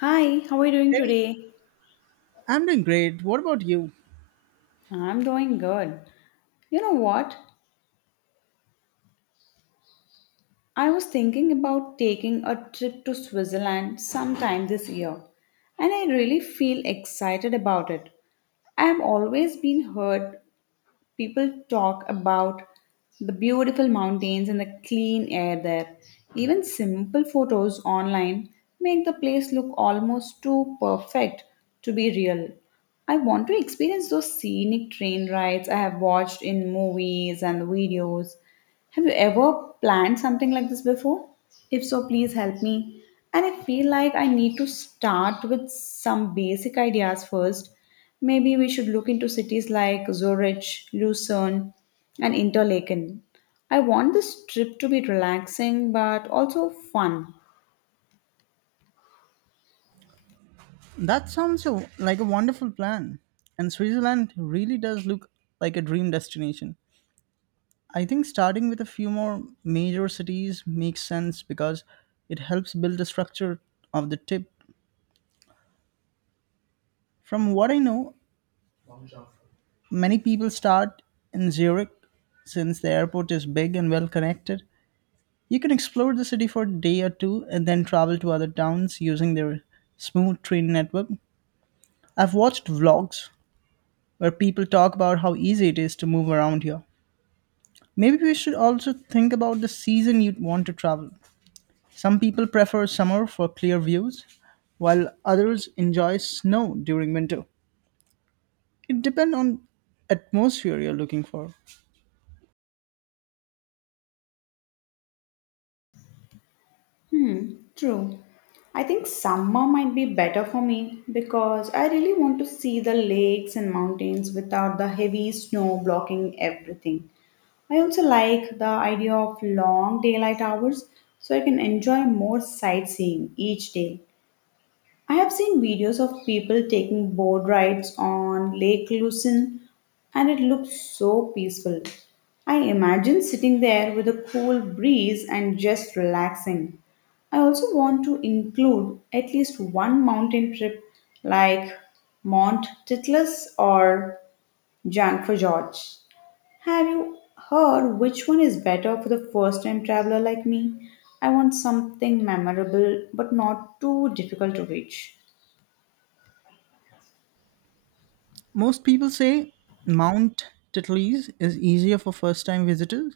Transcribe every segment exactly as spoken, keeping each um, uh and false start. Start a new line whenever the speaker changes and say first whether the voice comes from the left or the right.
left: Hi, how are you doing
right: Hey,
left: today?
right: I'm doing great. What about you?
left: I'm doing good. You know what? I was thinking about taking a trip to Switzerland sometime this year, and I really feel excited about it. I've always been heard people talk about the beautiful mountains and the clean air there. Even simple photos online make the place look almost too perfect to be real. I want to experience those scenic train rides I have watched in movies and videos. Have you ever planned something like this before? If so, please help me. And I feel like I need to start with some basic ideas first. Maybe we should look into cities like Zurich, Lucerne, and Interlaken. I want this trip to be relaxing but also fun.
right: That sounds a, like a wonderful plan. And Switzerland really does look like a dream destination. I think starting with a few more major cities makes sense because it helps build the structure of the trip. From what I know, many people start in Zurich since the airport is big and well connected. You can explore the city for a day or two and then travel to other towns using their smooth train network. I've watched vlogs where people talk about how easy it is to move around here. Maybe we should also think about the season you'd want to travel. Some people prefer summer for clear views, while others enjoy snow during winter. It depends on atmosphere you're looking for.
left: Hmm, true. I think summer might be better for me because I really want to see the lakes and mountains without the heavy snow blocking everything. I also like the idea of long daylight hours so I can enjoy more sightseeing each day. I have seen videos of people taking boat rides on Lake Lucerne and it looks so peaceful. I imagine sitting there with a cool breeze and just relaxing. I also want to include at least one mountain trip like Mount Titlis or Jankfajorj. Have you heard which one is better for the first time traveler like me? I want something memorable but not too difficult to reach.
right: Most people say Mount Titlis is easier for first-time visitors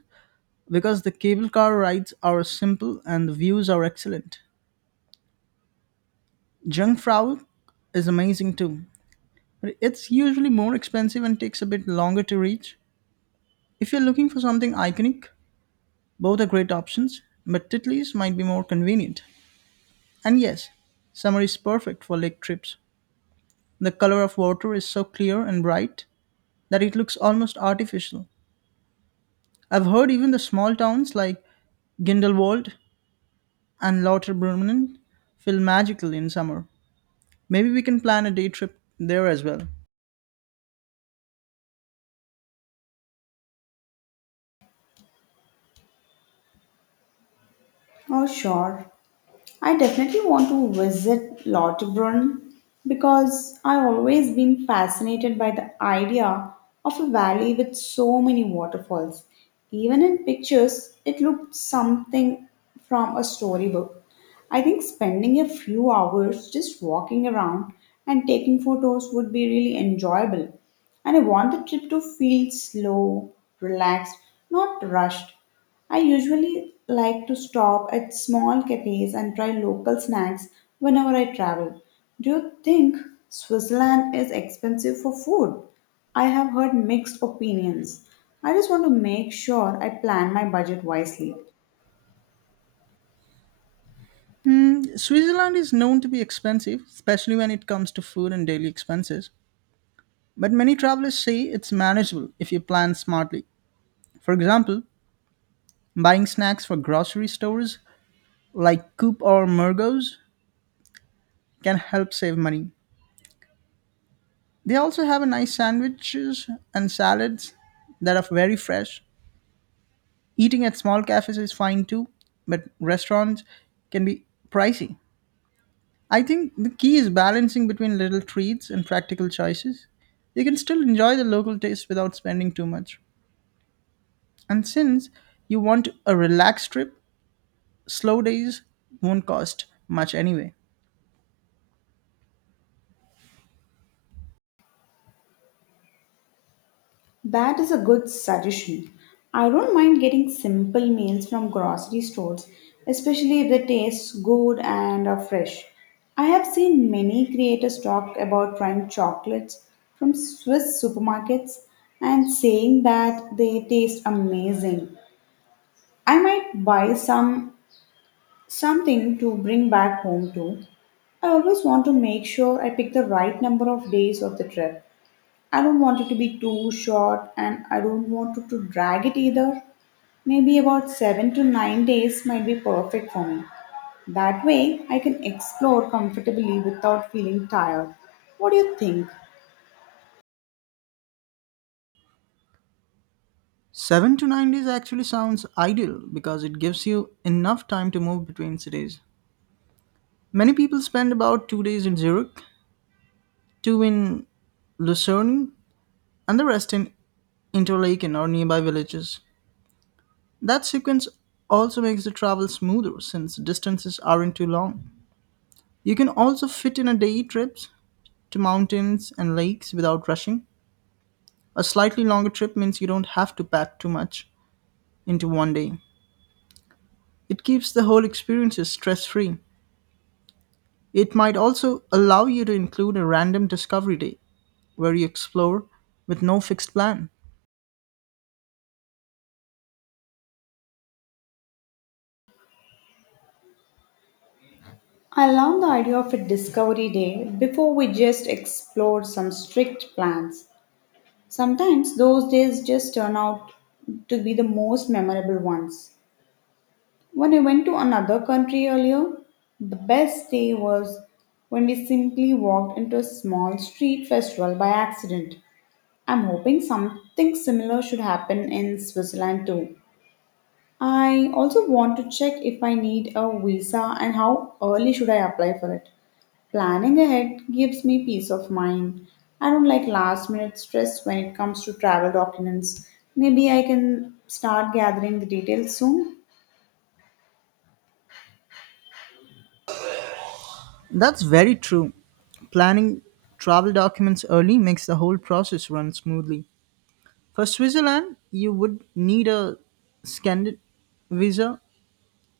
right: because the cable car rides are simple and the views are excellent. Jungfrau is amazing too. It's usually more expensive and takes a bit longer to reach. If you're looking for something iconic, both are great options, but Titlis might be more convenient. And yes, summer is perfect for lake trips. The color of water is so clear and bright that it looks almost artificial. I've heard even the small towns like Grindelwald and Lauterbrunnen feel magical in summer. Maybe we can plan a day trip there as well.
left: Oh, sure. I definitely want to visit Lauterbrunnen because I've always been fascinated by the idea of a valley with so many waterfalls. Even in pictures, it looked something from a storybook. I think spending a few hours just walking around and taking photos would be really enjoyable, and I want the trip to feel slow, relaxed, not rushed. I usually like to stop at small cafes and try local snacks whenever I travel. Do you think Switzerland is expensive for food? I have heard mixed opinions. I just want to make sure I plan my budget wisely.
right: Mm, Switzerland is known to be expensive, especially when it comes to food and daily expenses. But many travelers say it's manageable if you plan smartly. For example, buying snacks for grocery stores like Coop or Mergos can help save money. They also have a nice sandwiches and salads that are very fresh. Eating at small cafes is fine too, but restaurants can be pricey. I think the key is balancing between little treats and practical choices. You can still enjoy the local taste without spending too much. And since you want a relaxed trip, slow days won't cost much anyway.
left: That is a good suggestion. I don't mind getting simple meals from grocery stores, especially if they taste good and are fresh. I have seen many creators talk about trying chocolates from Swiss supermarkets and saying that they taste amazing. I might buy some something to bring back home too. I always want to make sure I pick the right number of days of the trip. I don't want it to be too short and I don't want it to drag it either. Maybe about seven to nine days might be perfect for me. That way, I can explore comfortably without feeling tired. What do you think?
right: seven to nine days actually sounds ideal because it gives you enough time to move between cities. Many people spend about two days in Zurich, two in Lucerne, and the rest in Interlaken or nearby villages. That sequence also makes the travel smoother since distances aren't too long. You can also fit in a day trips to mountains and lakes without rushing. A slightly longer trip means you don't have to pack too much into one day. It keeps the whole experience stress free. It might also allow you to include a random discovery day where you explore with no fixed plan.
left: I love the idea of a discovery day before we just explore some strict plans. Sometimes those days just turn out to be the most memorable ones. When I went to another country earlier, the best day was when we simply walked into a small street festival by accident. I'm hoping something similar should happen in Switzerland too. I also want to check if I need a visa and how early should I apply for it. Planning ahead gives me peace of mind. I don't like last minute stress when it comes to travel documents. Maybe I can start gathering the details soon.
right: That's very true. Planning travel documents early makes the whole process run smoothly. For Switzerland, you would need a Scandin visa,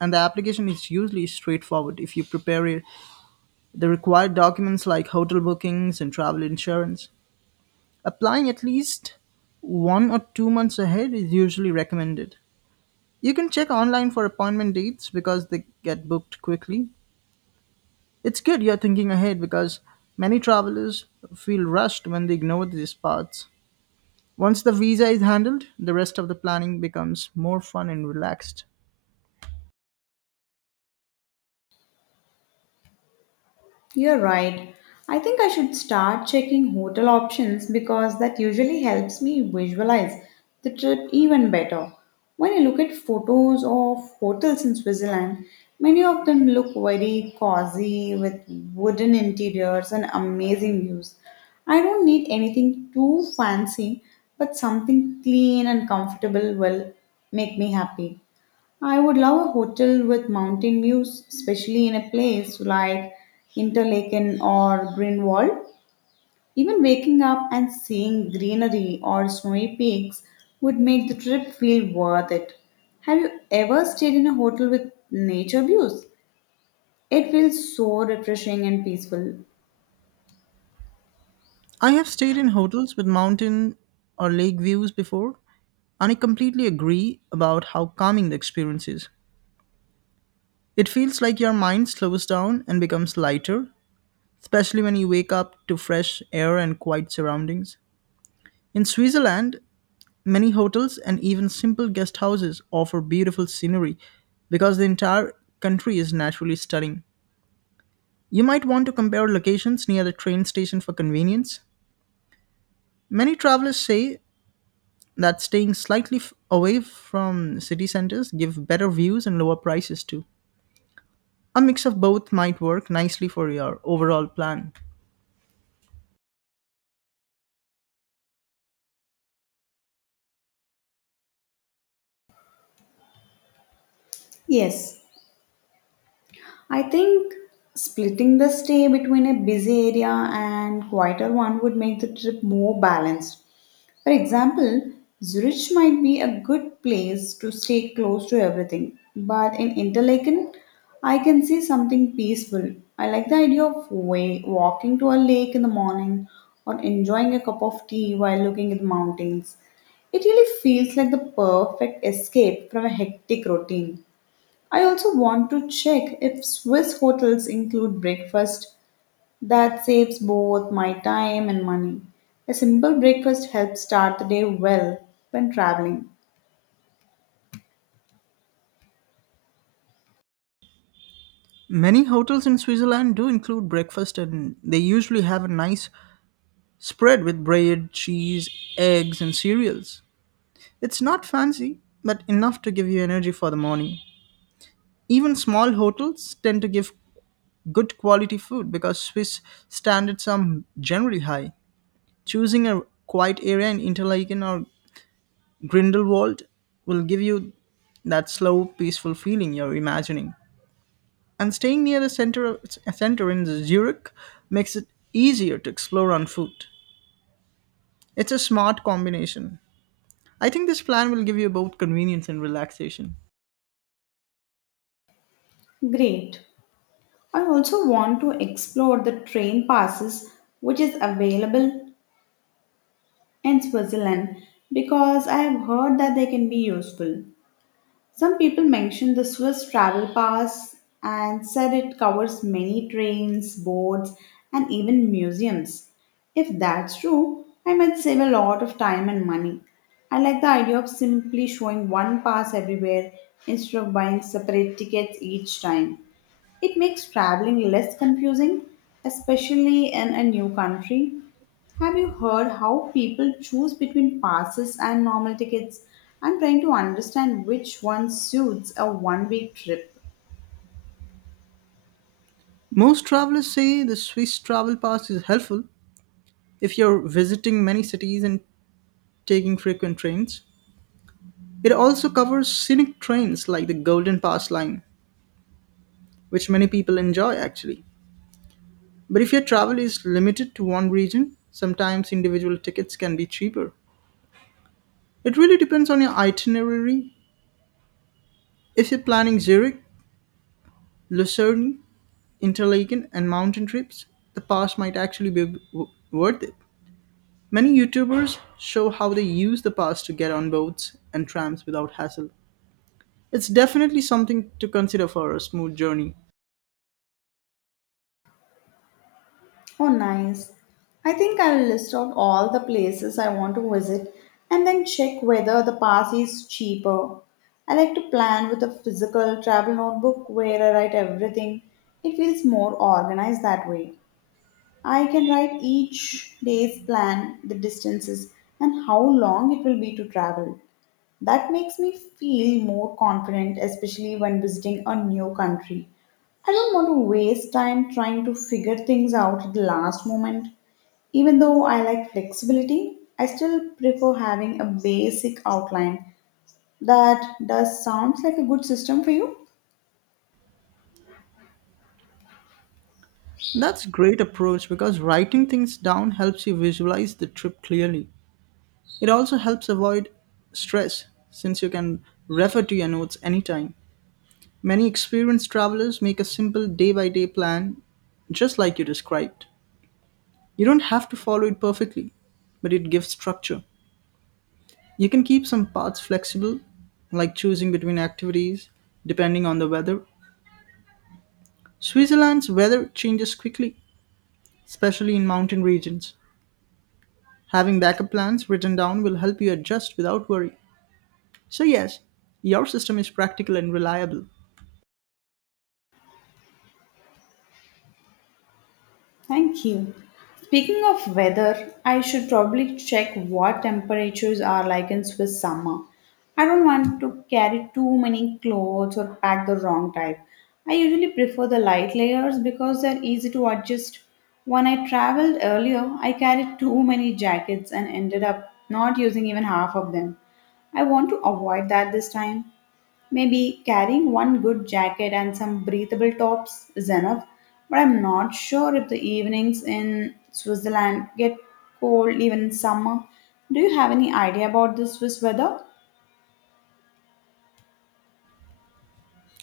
right: and the application is usually straightforward if you prepare it- the required documents like hotel bookings and travel insurance. Applying at least one or two months ahead is usually recommended. You can check online for appointment dates because they get booked quickly. It's good you're thinking ahead because many travelers feel rushed when they ignore these parts. Once the visa is handled, the rest of the planning becomes more fun and relaxed.
left: You're right. I think I should start checking hotel options because that usually helps me visualize the trip even better. When I look at photos of hotels in Switzerland, many of them look very cozy with wooden interiors and amazing views. I don't need anything too fancy, but something clean and comfortable will make me happy. I would love a hotel with mountain views, especially in a place like Interlaken or Greenwald. Even waking up and seeing greenery or snowy peaks would make the trip feel worth it. Have you ever stayed in a hotel with nature views? It feels so refreshing and peaceful.
right: I have stayed in hotels with mountain or lake views before, and I completely agree about how calming the experience is. It feels like your mind slows down and becomes lighter, especially when you wake up to fresh air and quiet surroundings. In Switzerland, many hotels and even simple guest houses offer beautiful scenery because the entire country is naturally stunning. You might want to compare locations near the train station for convenience. Many travelers say that staying slightly f- away from city centers give better views and lower prices too. A mix of both might work nicely for your overall plan.
left: Yes, I think splitting the stay between a busy area and quieter one would make the trip more balanced. For example, Zurich might be a good place to stay close to everything, but in Interlaken, I can see something peaceful. I like the idea of way, walking to a lake in the morning or enjoying a cup of tea while looking at the mountains. It really feels like the perfect escape from a hectic routine. I also want to check if Swiss hotels include breakfast that saves both my time and money. A simple breakfast helps start the day well when traveling.
right: Many hotels in Switzerland do include breakfast and they usually have a nice spread with bread, cheese, eggs and cereals. It's not fancy, but enough to give you energy for the morning. Even small hotels tend to give good quality food because Swiss standards are generally high. Choosing a quiet area in Interlaken or Grindelwald will give you that slow, peaceful feeling you're imagining. And staying near the center, of, center in Zurich makes it easier to explore on foot. It's a smart combination. I think this plan will give you both convenience and relaxation.
left: Great. I also want to explore the train passes which is available in Switzerland because I have heard that they can be useful. Some people mentioned the Swiss travel pass and said it covers many trains, boats, and even museums. If that's true, I might save a lot of time and money. I like the idea of simply showing one pass everywhere instead of buying separate tickets each time. It makes traveling less confusing, especially in a new country. Have you heard how people choose between passes and normal tickets? I'm trying to understand which one suits a one week trip.
right: Most travelers say the Swiss travel pass is helpful if you're visiting many cities and taking frequent trains. It also covers scenic trains like the Golden Pass line, which many people enjoy actually. But if your travel is limited to one region, sometimes individual tickets can be cheaper. It really depends on your itinerary. If you're planning Zurich, Lucerne, Interlaken, and mountain trips, the pass might actually be w- worth it. Many YouTubers show how they use the pass to get on boats and trams without hassle. It's definitely something to consider for a smooth journey.
left: Oh, nice. I think I'll list out all the places I want to visit and then check whether the pass is cheaper. I like to plan with a physical travel notebook where I write everything. It feels more organized that way. I can write each day's plan, the distances, and how long it will be to travel. That makes me feel more confident, especially when visiting a new country. I don't want to waste time trying to figure things out at the last moment. Even though I like flexibility, I still prefer having a basic outline. That does sounds like a good system for you.
right: That's a great approach because writing things down helps you visualize the trip clearly. It also helps avoid stress since you can refer to your notes anytime. Many experienced travelers make a simple day by day plan, just like you described. You don't have to follow it perfectly, but it gives structure. You can keep some parts flexible, like choosing between activities depending on the weather. Switzerland's weather changes quickly, especially in mountain regions. Having backup plans written down will help you adjust without worry. So, yes, your system is practical and reliable.
left: Thank you. Speaking of weather, I should probably check what temperatures are like in Swiss summer. I don't want to carry too many clothes or pack the wrong type. I usually prefer the light layers because they're easy to adjust. When I traveled earlier, I carried too many jackets and ended up not using even half of them. I want to avoid that this time. Maybe carrying one good jacket and some breathable tops is enough, but I'm not sure if the evenings in Switzerland get cold even in summer. Do you have any idea about the Swiss weather?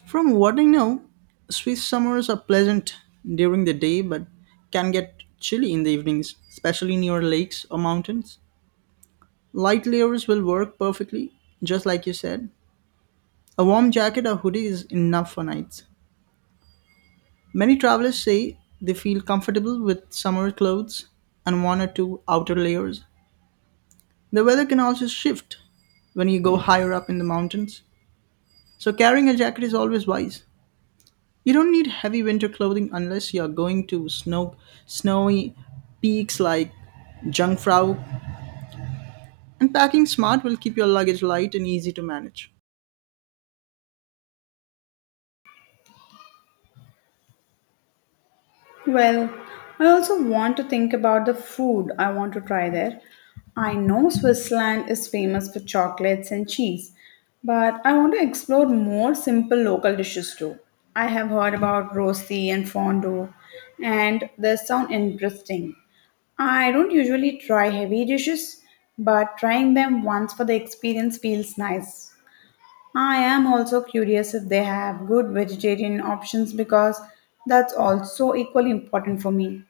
right: From what I know, Swiss summers are pleasant during the day but can get chilly in the evenings, especially near lakes or mountains. Light layers will work perfectly, just like you said. A warm jacket or hoodie is enough for nights. Many travelers say they feel comfortable with summer clothes and one or two outer layers. The weather can also shift when you go higher up in the mountains, so carrying a jacket is always wise. You don't need heavy winter clothing unless you're going to snow, snowy peaks like Jungfrau, and packing smart will keep your luggage light and easy to manage.
left: Well, I also want to think about the food I want to try there. I know Switzerland is famous for chocolates and cheese, but I want to explore more simple local dishes too. I have heard about rosti and fondue, and they sound interesting. I don't usually try heavy dishes, but trying them once for the experience feels nice. I am also curious if they have good vegetarian options because that's also equally important for me.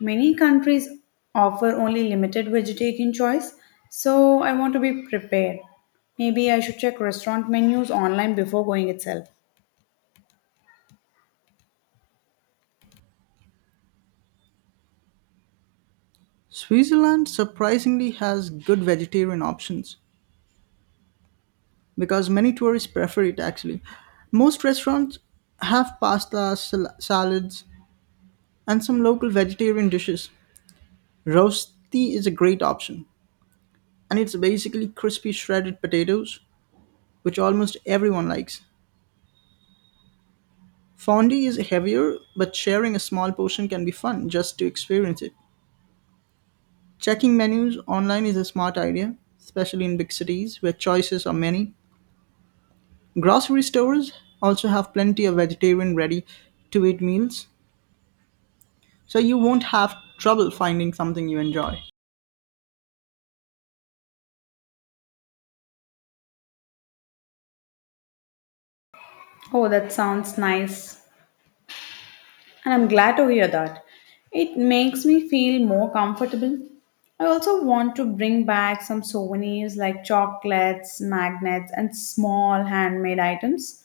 left: Many countries offer only limited vegetarian choice, so I want to be prepared. Maybe I should check restaurant menus online before going itself.
right: Switzerland surprisingly has good vegetarian options because many tourists prefer it actually. Most restaurants have pasta, sal- salads, and some local vegetarian dishes. Rosti is a great option, and it's basically crispy shredded potatoes, which almost everyone likes. Fondue is heavier, but sharing a small portion can be fun just to experience it. Checking menus online is a smart idea, especially in big cities where choices are many. Grocery stores also have plenty of vegetarian ready to eat meals, so you won't have trouble finding something you enjoy.
left: Oh, that sounds nice. And I'm glad to hear that. It makes me feel more comfortable. I also want to bring back some souvenirs like chocolates, magnets, and small handmade items.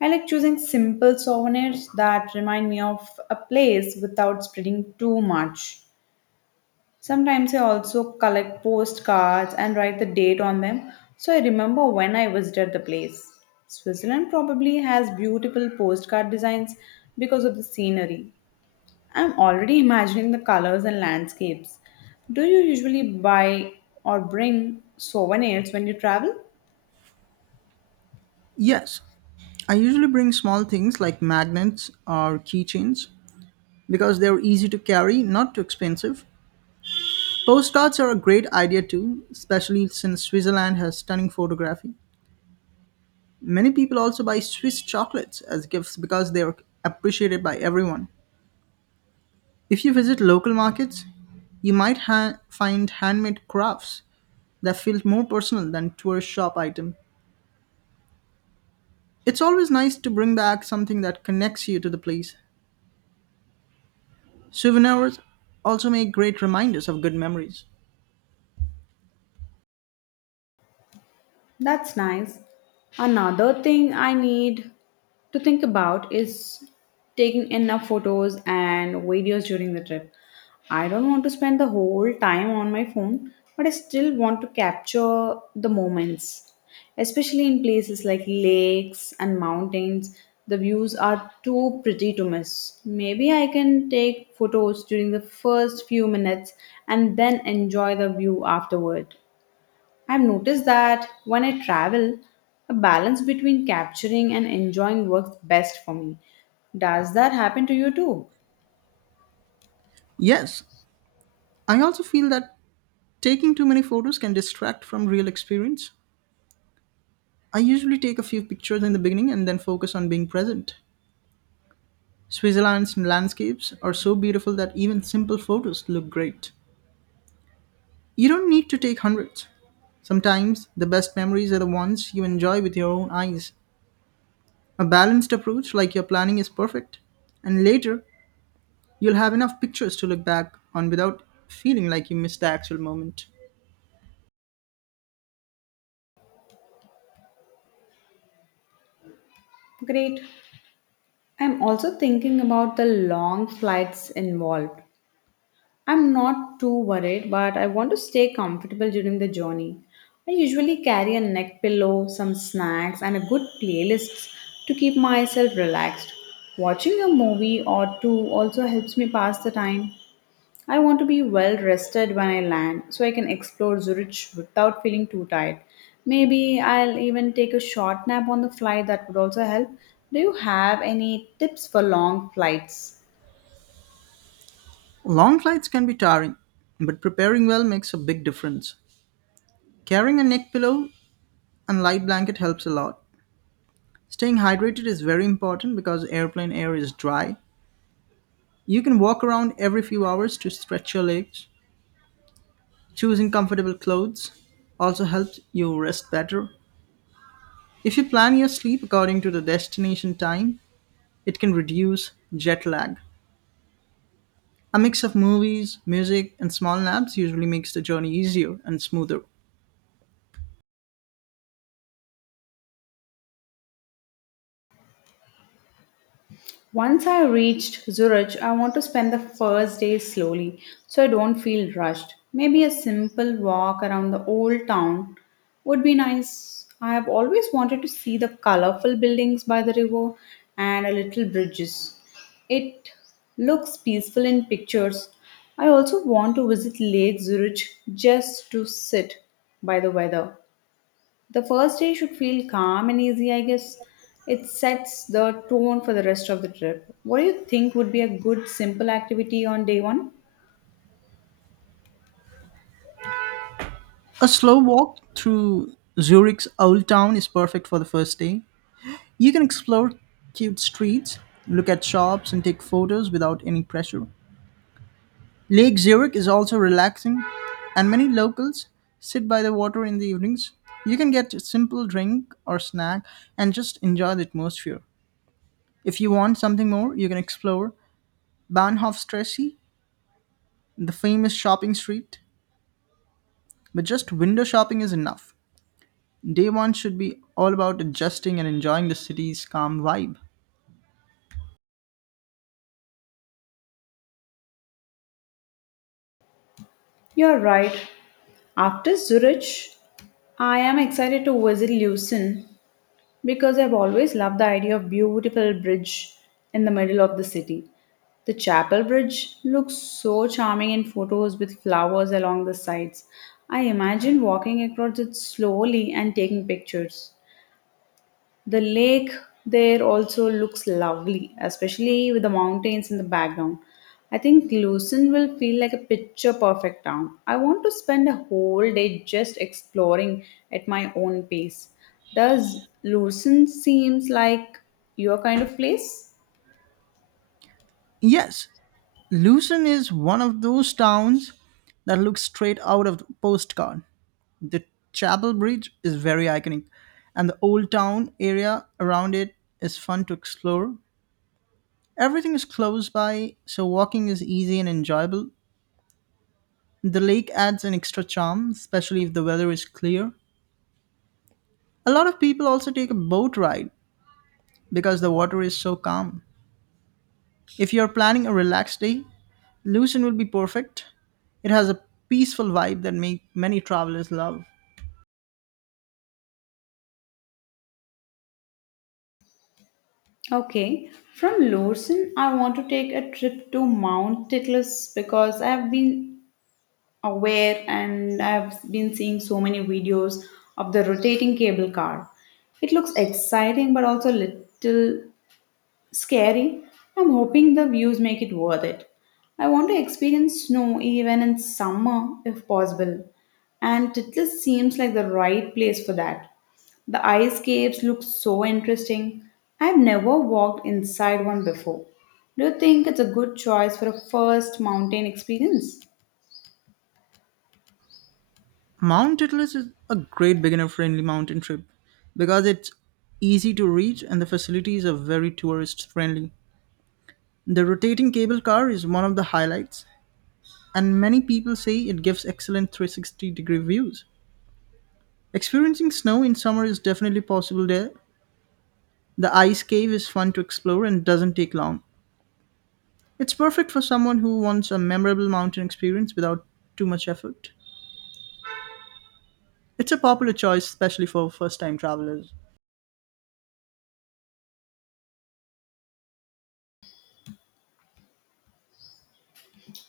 left: I like choosing simple souvenirs that remind me of a place without spreading too much. Sometimes I also collect postcards and write the date on them so I remember when I visited the place. Switzerland probably has beautiful postcard designs because of the scenery. I'm already imagining the colors and landscapes. Do you usually buy or bring souvenirs when you travel?
right: Yes, I usually bring small things like magnets or keychains because they're easy to carry, not too expensive. Postcards are a great idea too, especially since Switzerland has stunning photography. Many people also buy Swiss chocolates as gifts because they are appreciated by everyone. If you visit local markets, you might ha- find handmade crafts that feel more personal than tourist shop item. It's always nice to bring back something that connects you to the place. Souvenirs also make great reminders of good memories.
left: That's nice. Another thing I need to think about is taking enough photos and videos during the trip. I don't want to spend the whole time on my phone, but I still want to capture the moments. Especially in places like lakes and mountains, the views are too pretty to miss. Maybe I can take photos during the first few minutes and then enjoy the view afterward. I've noticed that when I travel, a balance between capturing and enjoying works best for me. Does that happen to you too?
right: Yes, I also feel that taking too many photos can distract from real experience. I usually take a few pictures in the beginning and then focus on being present. Switzerland's landscapes are so beautiful that even simple photos look great. You don't need to take hundreds. Sometimes the best memories are the ones you enjoy with your own eyes. A balanced approach like your planning is perfect. And later, you'll have enough pictures to look back on without feeling like you missed the actual moment.
left: Great. I'm also thinking about the long flights involved. I'm not too worried, but I want to stay comfortable during the journey. I usually carry a neck pillow, some snacks, and a good playlist to keep myself relaxed. Watching a movie or two also helps me pass the time. I want to be well rested when I land so I can explore Zurich without feeling too tired. Maybe I'll even take a short nap on the flight that would also help. Do you have any tips for long flights?
right: Long flights can be tiring, but preparing well makes a big difference. Carrying a neck pillow and light blanket helps a lot. Staying hydrated is very important because airplane air is dry. You can walk around every few hours to stretch your legs. Choosing comfortable clothes also helps you rest better. If you plan your sleep according to the destination time, it can reduce jet lag. A mix of movies, music, and small naps usually makes the journey easier and smoother.
left: Once I reached Zurich, I want to spend the first day slowly so I don't feel rushed. Maybe a simple walk around the old town would be nice. I have always wanted to see the colorful buildings by the river and a little bridges. It looks peaceful in pictures. I also want to visit Lake Zurich just to sit by the weather. The first day should feel calm and easy, I guess. It sets the tone for the rest of the trip. What do you think would be a good simple activity on day one?
right: A slow walk through Zurich's old town is perfect for the first day. You can explore cute streets, look at shops, and take photos without any pressure. Lake Zurich is also relaxing, and many locals sit by the water in the evenings. You can get a simple drink or snack and just enjoy the atmosphere. If you want something more, you can explore Bahnhofstrasse, the famous shopping street. But just window shopping is enough. Day one should be all about adjusting and enjoying the city's calm vibe.
left: You're right. After Zurich, I am excited to visit Lucerne because I've always loved the idea of beautiful bridge in the middle of the city. The Chapel Bridge looks so charming in photos with flowers along the sides. I imagine walking across it slowly and taking pictures. The lake there also looks lovely, especially with the mountains in the background. I think Lucerne will feel like a picture perfect town. I want to spend a whole day just exploring at my own pace. Does Lucerne seems like your kind of place?
right: Yes, Lucerne is one of those towns that looks straight out of the postcard. The Chapel Bridge is very iconic, and the old town area around it is fun to explore. Everything is close by, so walking is easy and enjoyable. The lake adds an extra charm, especially if the weather is clear. A lot of people also take a boat ride because the water is so calm. If you're planning a relaxed day, Lucerne will be perfect. It has a peaceful vibe that make many travelers love.
left: Okay, from Lorsen, I want to take a trip to Mount Titlis because I have been aware and I've been seeing so many videos of the rotating cable car. It looks exciting but also little scary. I'm hoping the views make it worth it. I want to experience snow even in summer if possible, and it just seems like the right place for that. The ice caves look so interesting. I've never walked inside one before. Do you think it's a good choice for a first mountain experience?
right: Mount Titlis is a great beginner friendly mountain trip because it's easy to reach and the facilities are very tourist friendly. The rotating cable car is one of the highlights, and many people say it gives excellent three hundred sixty degree views. Experiencing snow in summer is definitely possible there. The ice cave is fun to explore and doesn't take long. It's perfect for someone who wants a memorable mountain experience without too much effort. It's a popular choice, especially for first time travelers.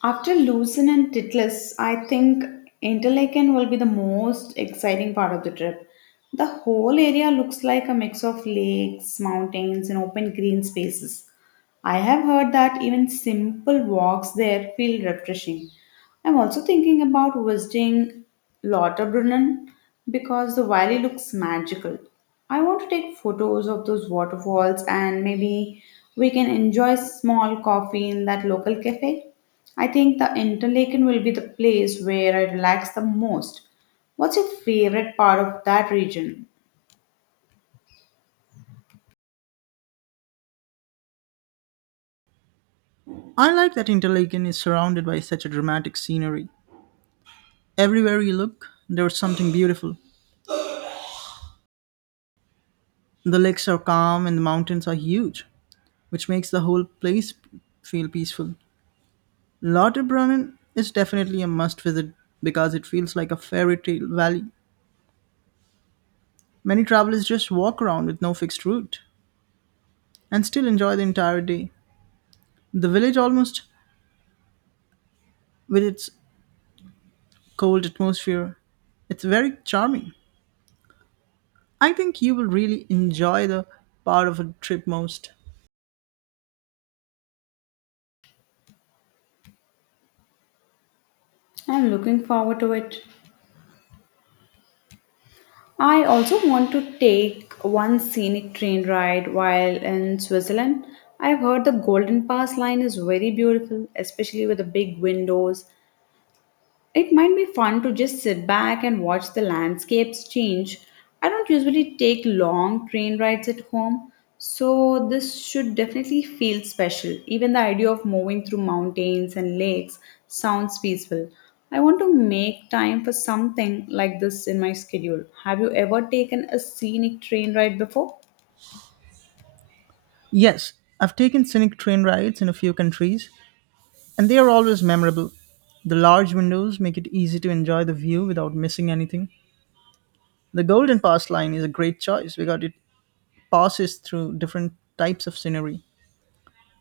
left: After Lucerne and Titlis, I think Interlaken will be the most exciting part of the trip. The whole area looks like a mix of lakes, mountains, and open green spaces. I have heard that even simple walks there feel refreshing. I'm also thinking about visiting Lauterbrunnen because the valley looks magical. I want to take photos of those waterfalls and maybe we can enjoy small coffee in that local cafe. I think the Interlaken will be the place where I relax the most. What's your favorite part of that region?
right: I like that Interlaken is surrounded by such a dramatic scenery. Everywhere you look, there's something beautiful. The lakes are calm and the mountains are huge, which makes the whole place feel peaceful. Lauterbrunnen is definitely a must visit because it feels like a fairy tale valley. Many travelers just walk around with no fixed route and still enjoy the entire day. The village, almost with its cold atmosphere, it's very charming. I think you will really enjoy the part of a trip most.
left: I'm looking forward to it. I also want to take one scenic train ride while in Switzerland. I've heard the Golden Pass line is very beautiful, especially with the big windows it might be fun to just sit back and watch the landscapes change. I don't usually take long train rides at home, so this should definitely feel special. Even the idea of moving through mountains and lakes sounds peaceful. I want to make time for something like this in my schedule. Have you ever taken a scenic train ride before?
right: Yes, I've taken scenic train rides in a few countries, and they are always memorable. The large windows make it easy to enjoy the view without missing anything. The Golden Pass line is a great choice because it passes through different types of scenery.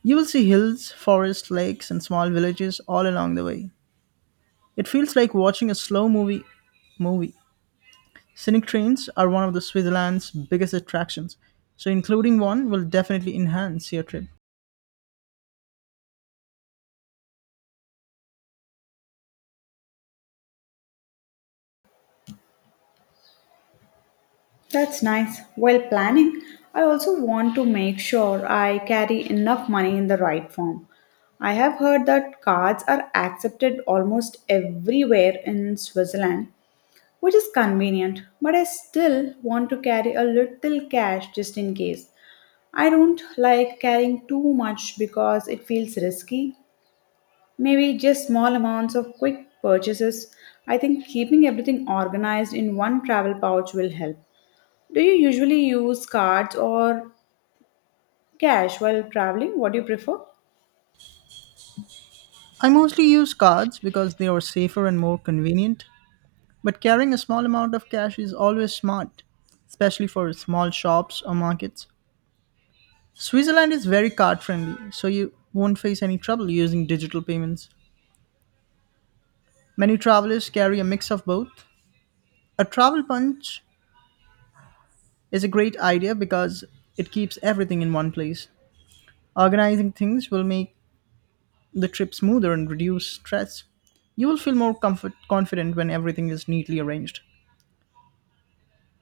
right: You will see hills, forests, lakes, and small villages all along the way. It feels like watching a slow movie movie. Scenic trains are one of the Switzerland's biggest attractions, so including one will definitely enhance your trip.
left: That's nice. While planning, I also want to make sure I carry enough money in the right form. I have heard that cards are accepted almost everywhere in Switzerland, which is convenient, but I still want to carry a little cash just in case. I don't like carrying too much because it feels risky. Maybe just small amounts of quick purchases. I think keeping everything organized in one travel pouch will help. Do you usually use cards or cash while traveling? What do you prefer?
right: I mostly use cards because they are safer and more convenient, but carrying a small amount of cash is always smart, especially for small shops or markets. Switzerland is very card friendly, so you won't face any trouble using digital payments. Many travelers carry a mix of both. A travel punch is a great idea because it keeps everything in one place. Organizing things will make the trip smoother and reduce stress. You will feel more comfort confident when everything is neatly arranged.